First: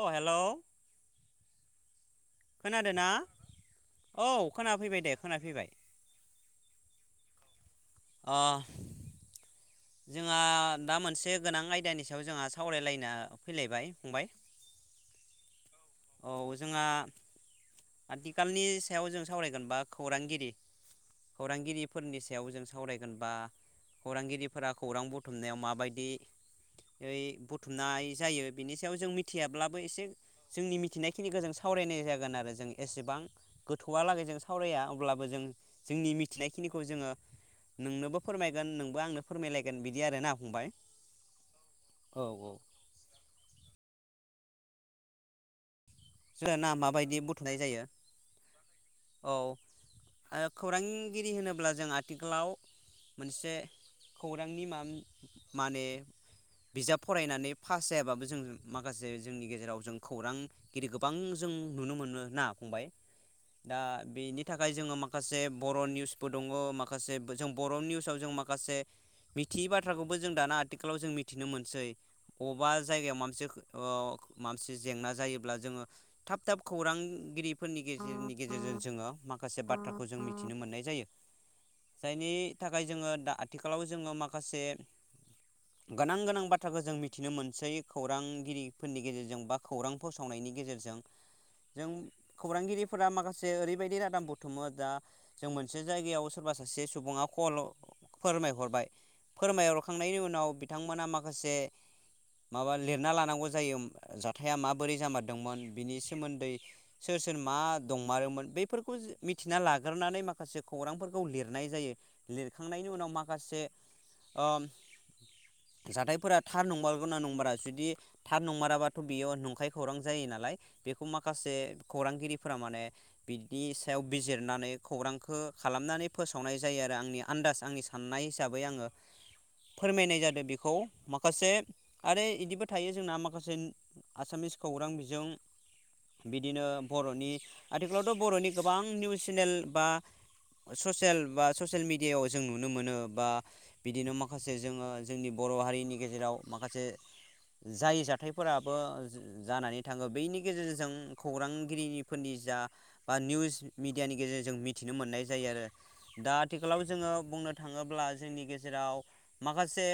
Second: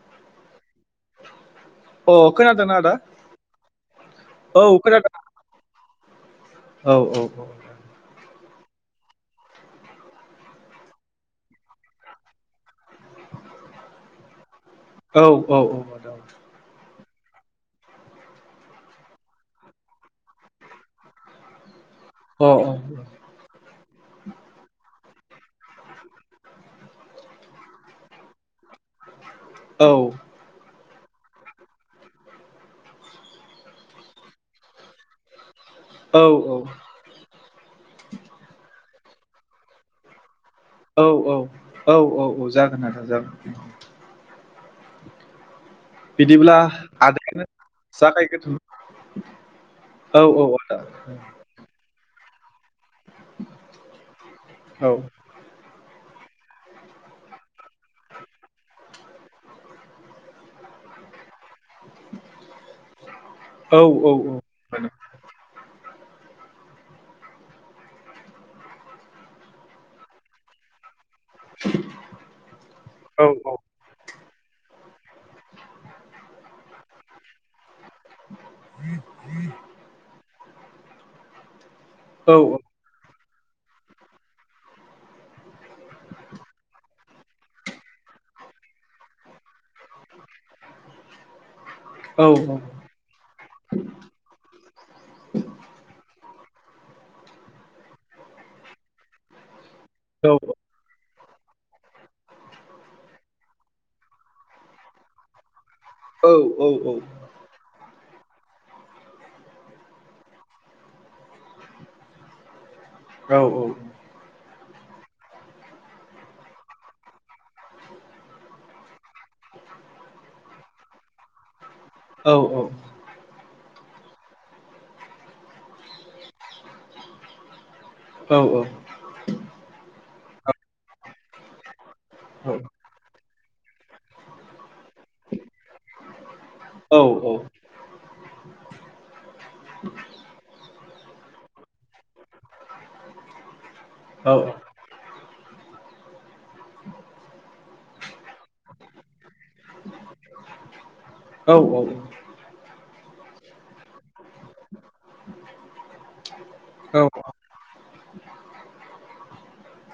अ हेल' अ खोनादोंना आदा खोनादो ना औ खोनाफैबाय खोनादों दे खोनाफैबाय। औ औ औ। अ जोंहा दा मोनसे गोनां आयदानि सायाव जोंहा सावरायलायना फैलायबाय फंबाय। औ औ जोंहा आथिखालनि सायाव जों सावरायगोनबा खौरांगिरि खौरांगिरि फोरनि सायाव औ जों सावरायगोन बा खौरांगिरिफोरा खौरां बुथुमनायाव माबायदि ओइ बुथुमनाय जायो बिनि सायाव जों मिथ मिथियाब्लाबो अ औ एसे जोंनि मि थिनाय खिनिखौ जों सावरायनाय जागोन आरो जों एसेबां गोथौआलागै जों सावराया अब्लाबो जों जोंनि औ मिथिनायखिनिखौ जोङो नोंनोबो फोरमायगोन नों बो आंनो फोरमायलायगोन बिदि आरो ना। औ औ औ औ औ जागोन आदा जागोन। बिदिब्ला जोंना माबायदि आदाय बुथुमनाय जायो औ जाखायग्रोदो औ औ आदा। थिखालाव मोनसे खौरांनि मा औ माने बिजाब फरायनानै पास जायाबाबो जों माखासे जोंनि गेजेराव जों खौरां गिरि गोबां जों नुनो मोनो दा औ बेनि थाखाय जोङो माखासे बर' निउस बो दङ माखासे जों बर' निउसाव जों माखासे मिथियै बाथ्राखौबो जों दाना आथिखालाव जों मि थिनो मोनसै बबेबा जायगायाव औ माबा मोनसे औ ओ माबा मोनसे जेंना जायो खौरांगिरि फोरनि गेजेरनि गेजेरजों जोङो माखासे बाथ्राखौ जों मि मिथिनो मोननाय जायो। औ जायनि थाखाय जोङो दा आथिखालाव जोङो माखासे गोनां गोनां बाथ्राखौ जों मिथिनो मोनसै खौरांगिरिफोरनि गेजेरजों बा खौरां फोसावनायनि गेजेरजों जों औ खौरांगिरिफोरा माखासे ओरैबायदि रादाम बुथुमो दा जों मोनसे जायगायाव सोरबा सासे सुबुङा कलाव फोरमायहरबाय फोरमाय खांनायनि उनाव बिथांमोना मा माखासे माबा लिरना लानांगौ जायो जाथाया मा बोरै जामारदोंमोन बिनि सोमोन्दै सोर सोर मा दंमारोमोन बेफोरखौ मिथिना लाग्रोनानै माखासे खौरांफोरखौ लिरनाय जायो। खांनायनि उनाव माखासे ओ जाथायफोरा थार नंमारगौ ना नंमारा जुदि थार नंमाराबाथ' बेयो नंखाय खौरां जायो नालाय बेखौ माखासे खौरांगिरिफोरा माने बिदि सायाव बिजिरनानै खौरांखौ खालामनानै फोसावनाय जायो आरो आंनि आन्दाज आंनि सा साननाय हिसाबै आङो फोरमायनाय जादों। आरो बेखौ माखासे आरो बिदिबो थायो जोंना माखासे आसामिस खौरां बिजों बिदिनो बर'नि आथिखालावथ' बर'नि गोबां निउस चेनेल बा ससियेल बा ससियेल मिडियायावव जों नुनो मोनो बा बिदिनो माखासे जोङो जोंनि बर' हारिनि गेजेराव माखासे जाय जाथायफोराबो जानानै थाङो बेनि गेजेरजों खौरांगिरिफोरनि जा बा निउस मिडियानि गेजेरजों मिथिनो मोननाय जायो आरो दा आथिखालाव जोङो बुंनो थाङो ब्ला जोंनि गेजेराव माखासे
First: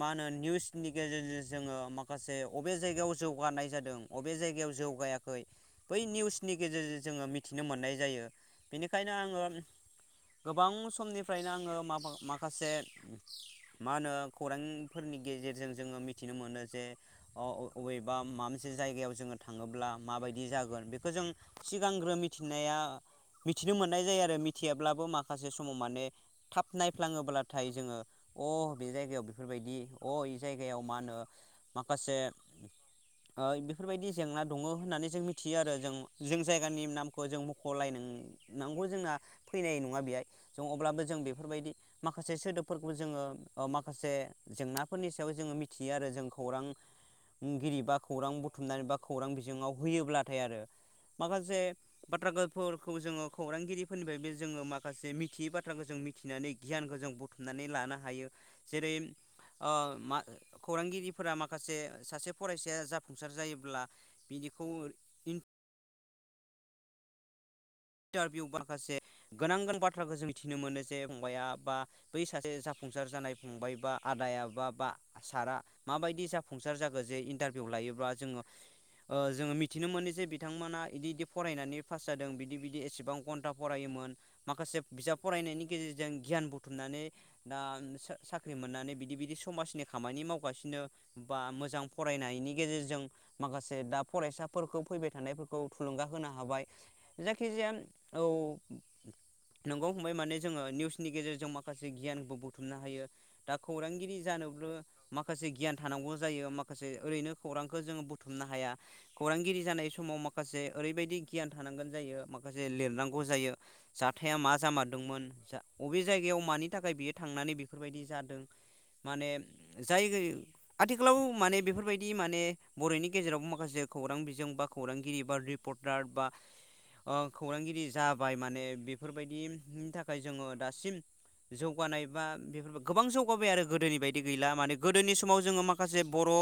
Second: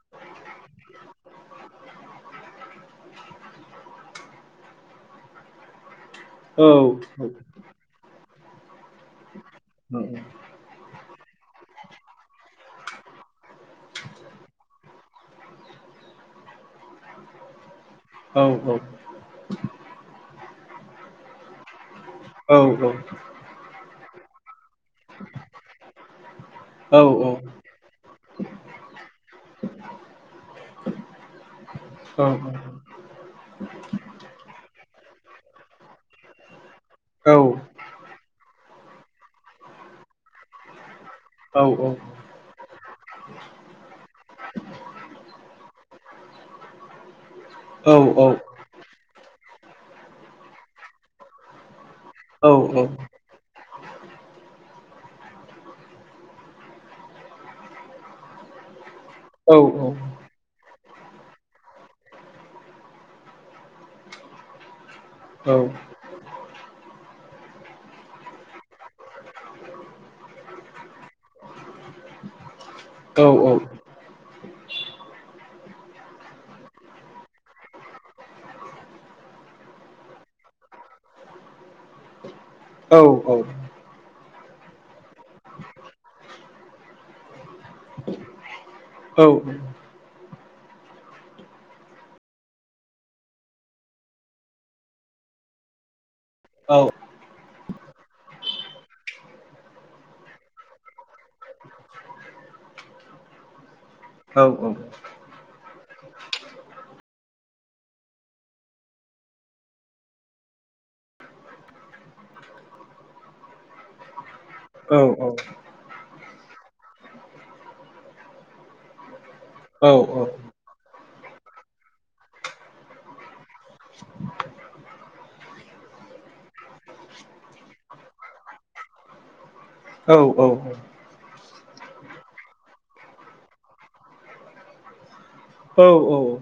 मा होनो निउसनि गेजेरजों जोङो माखासे बबे जायगायाव जौ गानाय जादों अबे जायगायाव जौगायाखै बै निउसनि गेजेरजों जोङो मिथिनो मोननाय जायो बेनिखायनो आङो गोबां समनिफ्रायनो आङो मा-माखासे मा होनो खौरांफोरनि गेजेरजों जोङो मिथिनो मोनो जे अ-अबे बा माबा मोनसे जायगायाव जोङो थाङोब्ला माबायदि जागोन बेखौ जों सिगांग्रो मिथिनाया मिथिनो मोननाय जायो आरो मिथियाब्लाबो माखासे समाव माने थाब औ औ नायफ्लाङोब्लाथाय जोङो अ बे जायगायाव बेफोरबायदि अ बे जायगायाव मा होनो औ माखासे बेफोरबायदि जेंना दङ होननानै जों मिथियो आरो जों जों जायगानि नामखौ जों औ मख'लायनांगौ जोंना फैनाय नङा बेहाय जों अब्लाबो जों बेफोरबायदि माखासे सोदोबफोरखौ जोङो माखासे जेंनाफोरनि सायाव जोङो मिथियो आरो जों खौरांगिरि बा खौरां बुथुमनानै बा खौरां बिजोङाव होयोब्लाथाय आरो माखासे बाथ्राफोरखौ जोङो खौरांगिरिफोरनिफ्रायबो जोङो माखासे मिथियै बाथ्राखौ जों मिथिनानै गियानखौ जों बुथुमनानै लानो हायो जेरै आ मा खौरांगिरिफोरा माखासे सासे फरायसा या जाफुंसार जायोब्ला बिनिखौ इन्टारभिउ माखासे गोनां गोन बाथ्राखौ जों मिथिनो मोनो जे फंबायआ बा बै सासे जाफुंसार जानाय फंबाय बा आदाया बा बा सारा माबायदि जाफुंसार जाखो जे इन्टारभिउ लायोब्ला जोङो जोङो मिथिनो मोनो जे बिथांमोना इदि इदि फरायनानै पास जादों बिदि बिदि बिदि एसेबां घन्टा फरायोमोन माखासे बिजाब फरायनायनि गेजेरजों गियान बुथुमनानै दा साख्रि मोननानै बिदि बिदि समाजनि खामानि मावगासिनो बा मोजां फरायनायनि गेजेरजों माखासे दा फरायसाफोरखौ फैबाय थानायफोरखौ थुलुंगा होनो हाबाय जायखि खिजाया औ नंगौ फंबाय माने जोङो निउसनि गेजेरजों माखासे गियानबो बुथुमनो हायो दा खौरांगिरि औ जानोबो माखासे गियान थानांगौ जायो माखासे ओरैनो खौरांखौ जोङो बुथुमनो हाया खौरांगिरि जानाय समाव माखासे ओरैबायदि गियान थानांगोन जायो माखासे लिरनांगौ जायो जाथाया मा जामारदोंमोन अबे जायगायाव मानि थाखाय बियो थांनानै बेफोरबायदि जादों माने जायगा आथिखालाव माने बेफोरबायदि माने बर'नि गेजेराव माखासे खौरां बिजों बा खौरांगिरि बा रिपर्टार बा ओ खौरांगिरि जाबाय माने बेफोरबायदिनि थाखाय जोङो दासिम जौगानाय बा बेफोर गोबां जौगाबाय आरो गोदोनि बायदि गैला माने गोदोनि सम समाव जोङो माखासे बर'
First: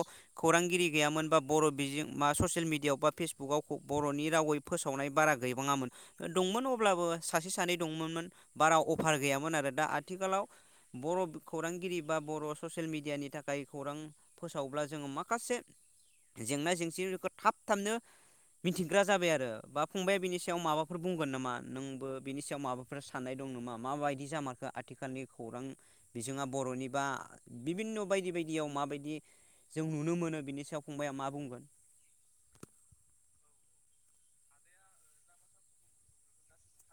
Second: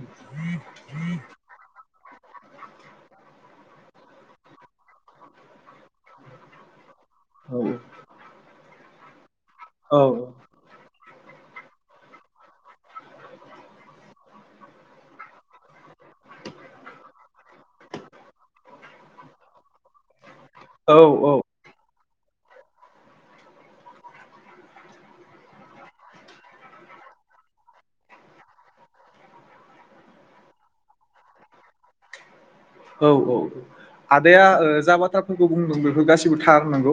खौरांगिरि गैयामोनबा बर बिजों मा ससियेल मिडियाआव बा फेसबुकाव बर'नि रावै फोसावनाय बारा गै गैबाङामोन दंमोन अब्लाबो सासे सानै दंमोनमोन बारा अभार गैयामोन आरो दा आथिखालाव बर' खौरांगिरि बा बर' ससियेल मिडियानि थाखाय खौरां फोसावब्ला जोङो माखासे जेंना जेंसिखौ थाब थाबनो मिथिग्रा जाबाय आरो बा फंबाय बिनि बेनि सायाव औ माबाफोर औ बुंगोन नामा नोंबो बिनि सायाव माबाफोर साननाय दं नामा माबायदि जामारखो आथिखालनि खौरां बिजोङा बरनि बा बिभिन्न बायदि बायदियाव माबायदि जों नुनो मोनो बिनि सायाव फंबाया मा बुंगोन? औ औ औ आदाया जाबाथ्राफोरखौ बुंदों बेफोर गासिबो थार नोंगौ।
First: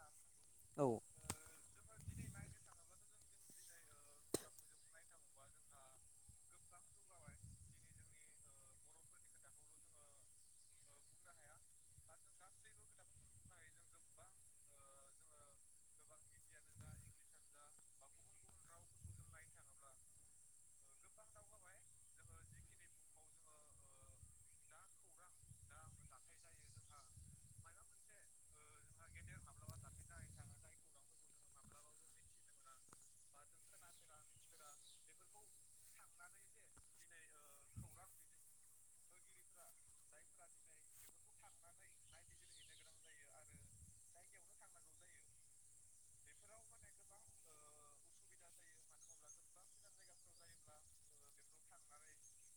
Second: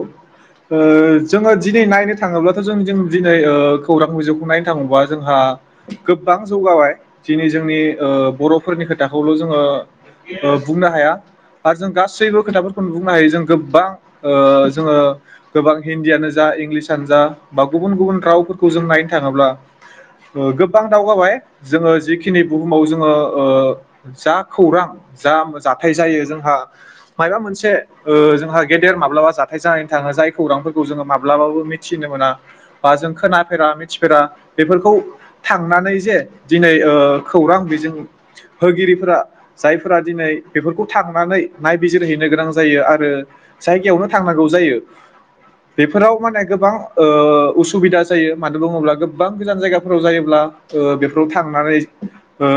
ओ औ जोङो दिनै नायनो थाङोब्लाथ' जों जों दिनै खौरां बिखौ नायनो थाङोबा जोंहा गोबां जौगाबाय दिनै जोंनि ओ बर'फोरनि खोथाखौल' जोङो ओ बुंनो हाया आरो जों गासैबो खोथाफोरखौनो बुंनो हायो जों गोबां ओ जोङो गोबां हिन्दियानो जा इंलिसानो जा बा गुबुन गुबुन रावफोरखौ जों नायनो थाङोब्ला ओ गोबां दावगाबाय जोङो जिखिनि बुहुमाव जोङो ओ जा खौरां जा जाथाय जायो जोंहा मायबा मोनसे ओ जोंहा गेदेर माब्लाबा जाथाय जानानै थाङो जाय खौरांफोरखौ जोङो माब्लाबाबो मिथिनो मोना बा जों खोनाफेरा मिथिफेरा बेफोरखौ थांनानै जे दिनै ओ खौरां बिजों होगिरिफोरा जायफोरा दिनै बेफोरखौ थांनानै नायबिजिरहैनो गोनां जायो आरो जायगायावनो थांनांगौ जायो बेफोराव माने गोबां ओ उसुबिदा जायो मानो बुङोब्ला गोबां गोजान जायगाफोराव जायोब्ला ओ बेफोराव थांनानै ओ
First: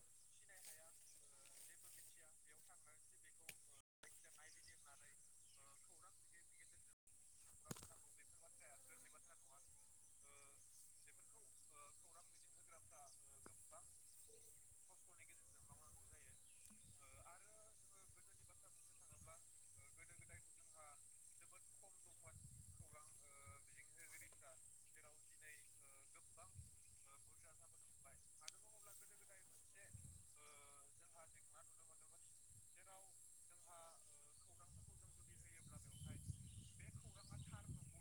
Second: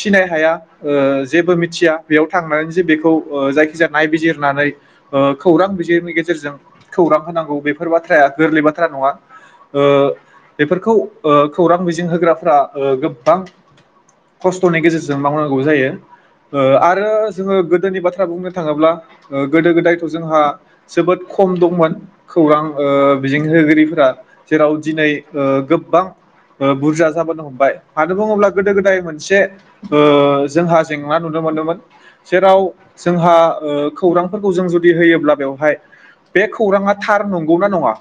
सिनाय हाया ओ जेबो मिथिया। बेयाव थांनानै जे बेखौ ओ जायखिजाया नायबिजिरनानै ओ खौरां बिजोंनि गेजेरजों खौरां होनांगौ बेफोर बाथ्राया गोरलै बाथ्रा नङा ओ बेफोरखौ ओ खौरां बिजों होग्राफ्रा ओ गोबां खस्थनि गेजेरजों मावनांगौ जायो ओ आरो जोङो गोदोनि बाथ्रा बुंनो थाङोब्ला ओ गोदो गोदायथ' जोंहा जोबोद खम दंमोन खौरां ओ बिजों होगिरिफोरा जेराव दिनै ओ गोबां ओ बुरजा जाबोनो हमबाय मानो बुङोब्ला गोदो गोदाय मोनसे ओ जोंहा जेंना नुनो मोनोमोन जेराव जोंहा ओ खौरांफोरखौ जों जुदि होयोब्ला बेवहाय बे खौराङा थार नंगौना नङा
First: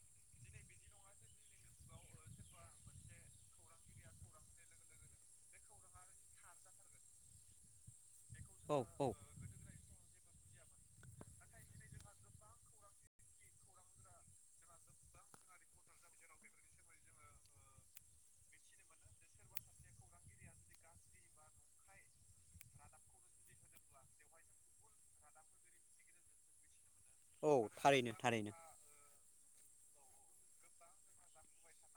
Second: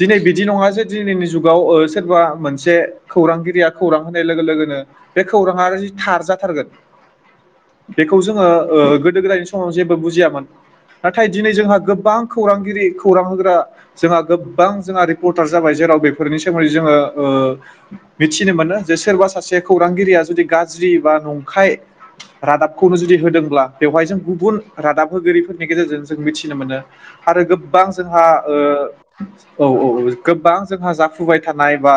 दिनै बिदि नङा जे दिनैनि जुगाव ओ सोरबा मोनसे खौरांगिरिया खौरां होनाय लोगो लोगोनो बे खौराङा थार जाथारगोन। बेखौ जोंङो औ औ गोदो गोदायनि समाव जेबो बुजियामोन। नाथाय दिनै जोंहा गोबां खौरांगिरि खौरां होग्रा जोंहा गोबां जोंहा रिपर्टार जाबाय जेराव बेफोरनि सोमोन्दै जोङो ओ मिथिनो मोनो जे सोरबा सासे खौरांगिरिया जुदि गाज्रि बा नंखाय रादाबखौनो जुदि होदोंब्ला बेवहाय जों गुबुन रादाब होगिरिफोरनि गेजेरजों जों मिथिनो मोनो। आरो औ गोबां थारैनो जोंहा थारैनो ओ औ औ औ गोबां जोंहा जाफुबाय थानाय बा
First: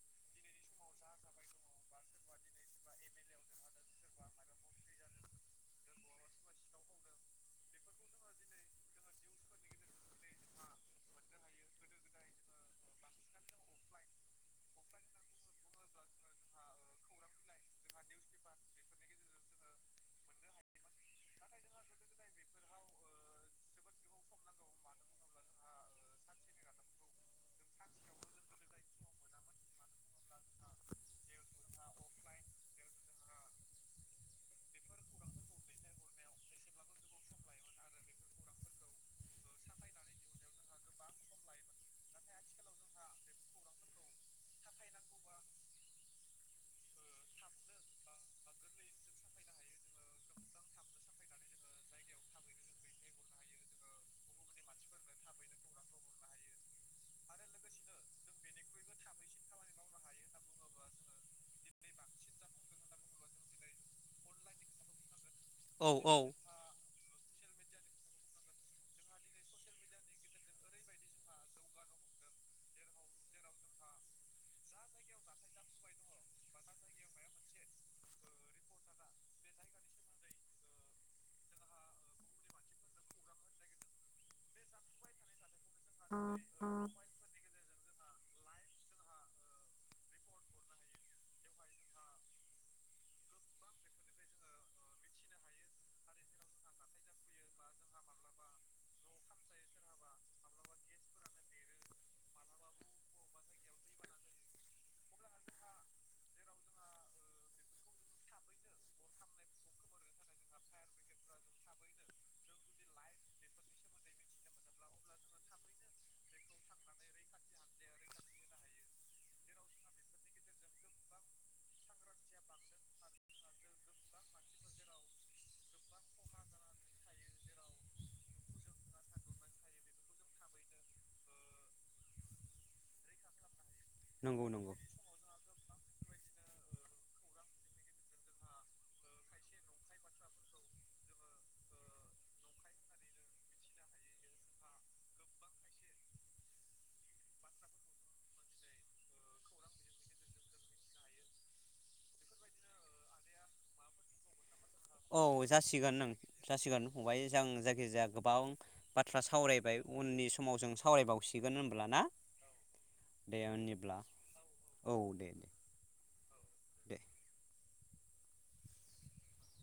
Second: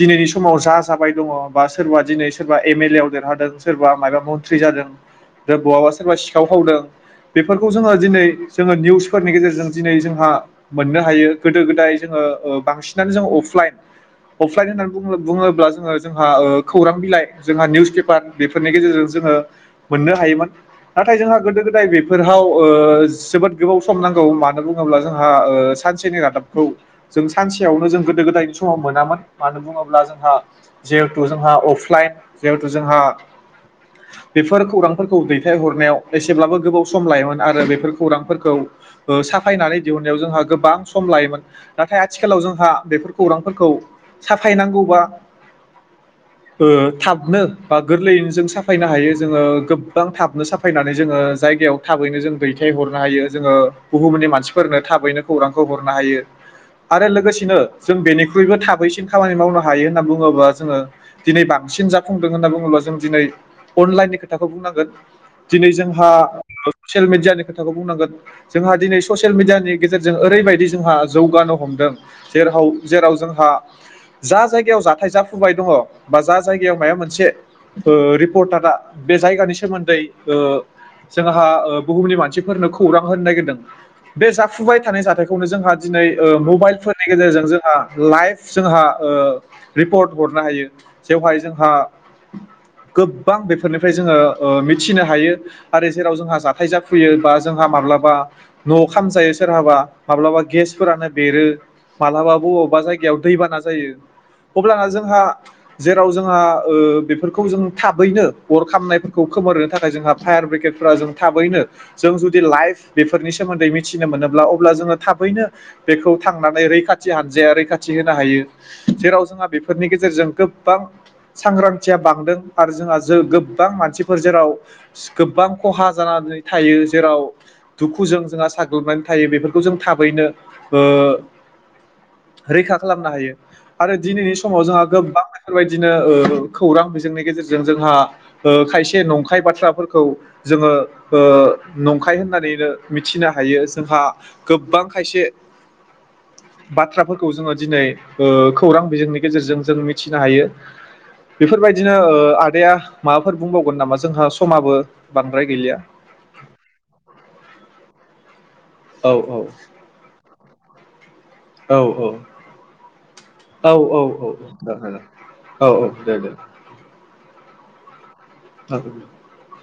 दिनैनि समाव जा जाबाय दङ बा सोरबा दिनै सोरबा एम एल ए आव देरहादों सोरबा माबा मन्थ्रि जादों दा बहाबा सोरबा सिखाव खावदों बेफोरखौ जोङो दिनै जोङो निउसफोरनि गेजेरजों दिनै जोंहा मोननो हायो गोदो गोदाय जोङो ओ बांसिनानो जों अफलाइन अफलाइन होननानै बुङोब्ला जोङो जोंहा ओ खौरां बिलाइ जोंहा निउस पेपार बेफोरनि गेजेरजों जोङो मोननो हायोमोन नाथाय जोंहा गोदो गोदाय बेफोराव ओ जोबोद गोबाव सम नांगौ मानो बुङोब्ला जोंहा ओ सानसेनि रादाबखौ जों सानसेयावनो जों गोदो गोदायनि समाव मोनामोन मानो बुङोब्ला जोंहा जिहेथु जोंहा अफलाइन जिहेथु जोंहा बेफोर खौरांफोरखौ दैथायहरनायाव एसेब्लाबो गोबाव सम लायोमोन आरो बेफोर खौरांफोरखौ ओ साफायनानै दिहुननायाव जोंहा गोबां सम लायोमोन नाथाय आथिखालाव जोंहा बेफोर खौरांफोरखौ साफायनांगौबा ओ थाबनो बा गोरलैजों साफाय साफायनो हायो जोङो गोबां थाबनो साफायनानै जोङो जायगायाव थाबैनो जों दैथाय हरनो हायो जोङो बुहुमनि मानसिफोरनो थाबैनो खौरांखौ हरनो हायो आरो लोगोसे जों बेनिख्रुयबो थाबैसिन खामानि मावनो हायो होनना बुङोबा जोङो दिनै बांसिन जाफुंदों होनना बुङोब्ला जों दिनै अनलाइननि खोथाखौ बुंनांगोन दिनै औ जोंहा औ ससियेल मिडियानि खोथखौ बुंनांगोन जोंहा दिनै ससियेल मिडियानि गेजेरजों ओरैबायदि जोंहा जौगानो हमदों जेर जेराव जोंहा जा जायगायाव जाथाय जाफुबाय दङ बा जा जायगायाव माबा मोनसे रपर्टारा बे जायगानि सोमोन्दै जोंहा बुहुमनि मानसिफोरनो खौरां होनो नागिरदों बे जाफुबाय थानाय जाथायखौनो जोंहा दिनै मबाइलफोरनि गेजेरजों जोंहा लाइभ जोंहा रिपर्ट हरनो हायो बेवहाय जोंहा गोबां बेफोरनिफ्राय जोंङो मिथिनो हायो आरो जेराव जोंहा जाथाय जाफुयो बा जोंहा माब्लाबा नआव खामजायो सोरहाबा माब्लाबा गेसफोरानो बेरो माब्लाबा बबावबा जायगायाव दैबाना जायो अब्लाना जोंहा जेराव जोंहा बेफोरखौ जों थाबैनो अर खामनायफोरखौ खोमोरो थाखाय जोंहा फायार ब्रिगेडफोरा जों थाबैनो जों जुदि लाइफ बेफोरनि सोमोन्दै मिथिनो मोनोब्ला अब्ला जोंङो थाबैनो बेखौ थांनानै रैखाथि हानजाया रैखाथि होनो हायो जेराव जोंहा बेफोरनि गेजेरजों गोबां सांग्रांथिया बांदों आरो जोंहा गोबां मानसिफोर जेराव गोबां खहा जानानै थायो जेराव दुखुजों जोंहा साग्लोबनानै थायो बेफोरखौ जों थाबैनो रैखा खालामनो हायो। आरो दिनैनि नंगौ समाव नंगौ जोंहा गोबां बेफोरबायदि बिदिनो खौरां बिजोंनि गेजेरजों जों जोंहा खायसे नंखाय बाथ्राफोरखौ जोंङो नंखाय होननानैनो मिथिनो हायो जोंहा गोबां खायसे बाथ्राफोरखौ जोंङो दिनै खौरां बिजोंनि गेजेरजों जों मिथिनो हायो बेफोरबायदिनो आदाया माबाफोर बुंबावगोन नामा जोंहा समाबो औ बांद्राय गैलिया जासिगोन जासिगोन फंबाय जों जायखिजाया गोबां औ बाथ्रा औ सावरायबाय उननि समाव जों सावरायबावसै औ औ दे औ औ होनब्ला औ औ औ दे दे औ औ दे दे दे ह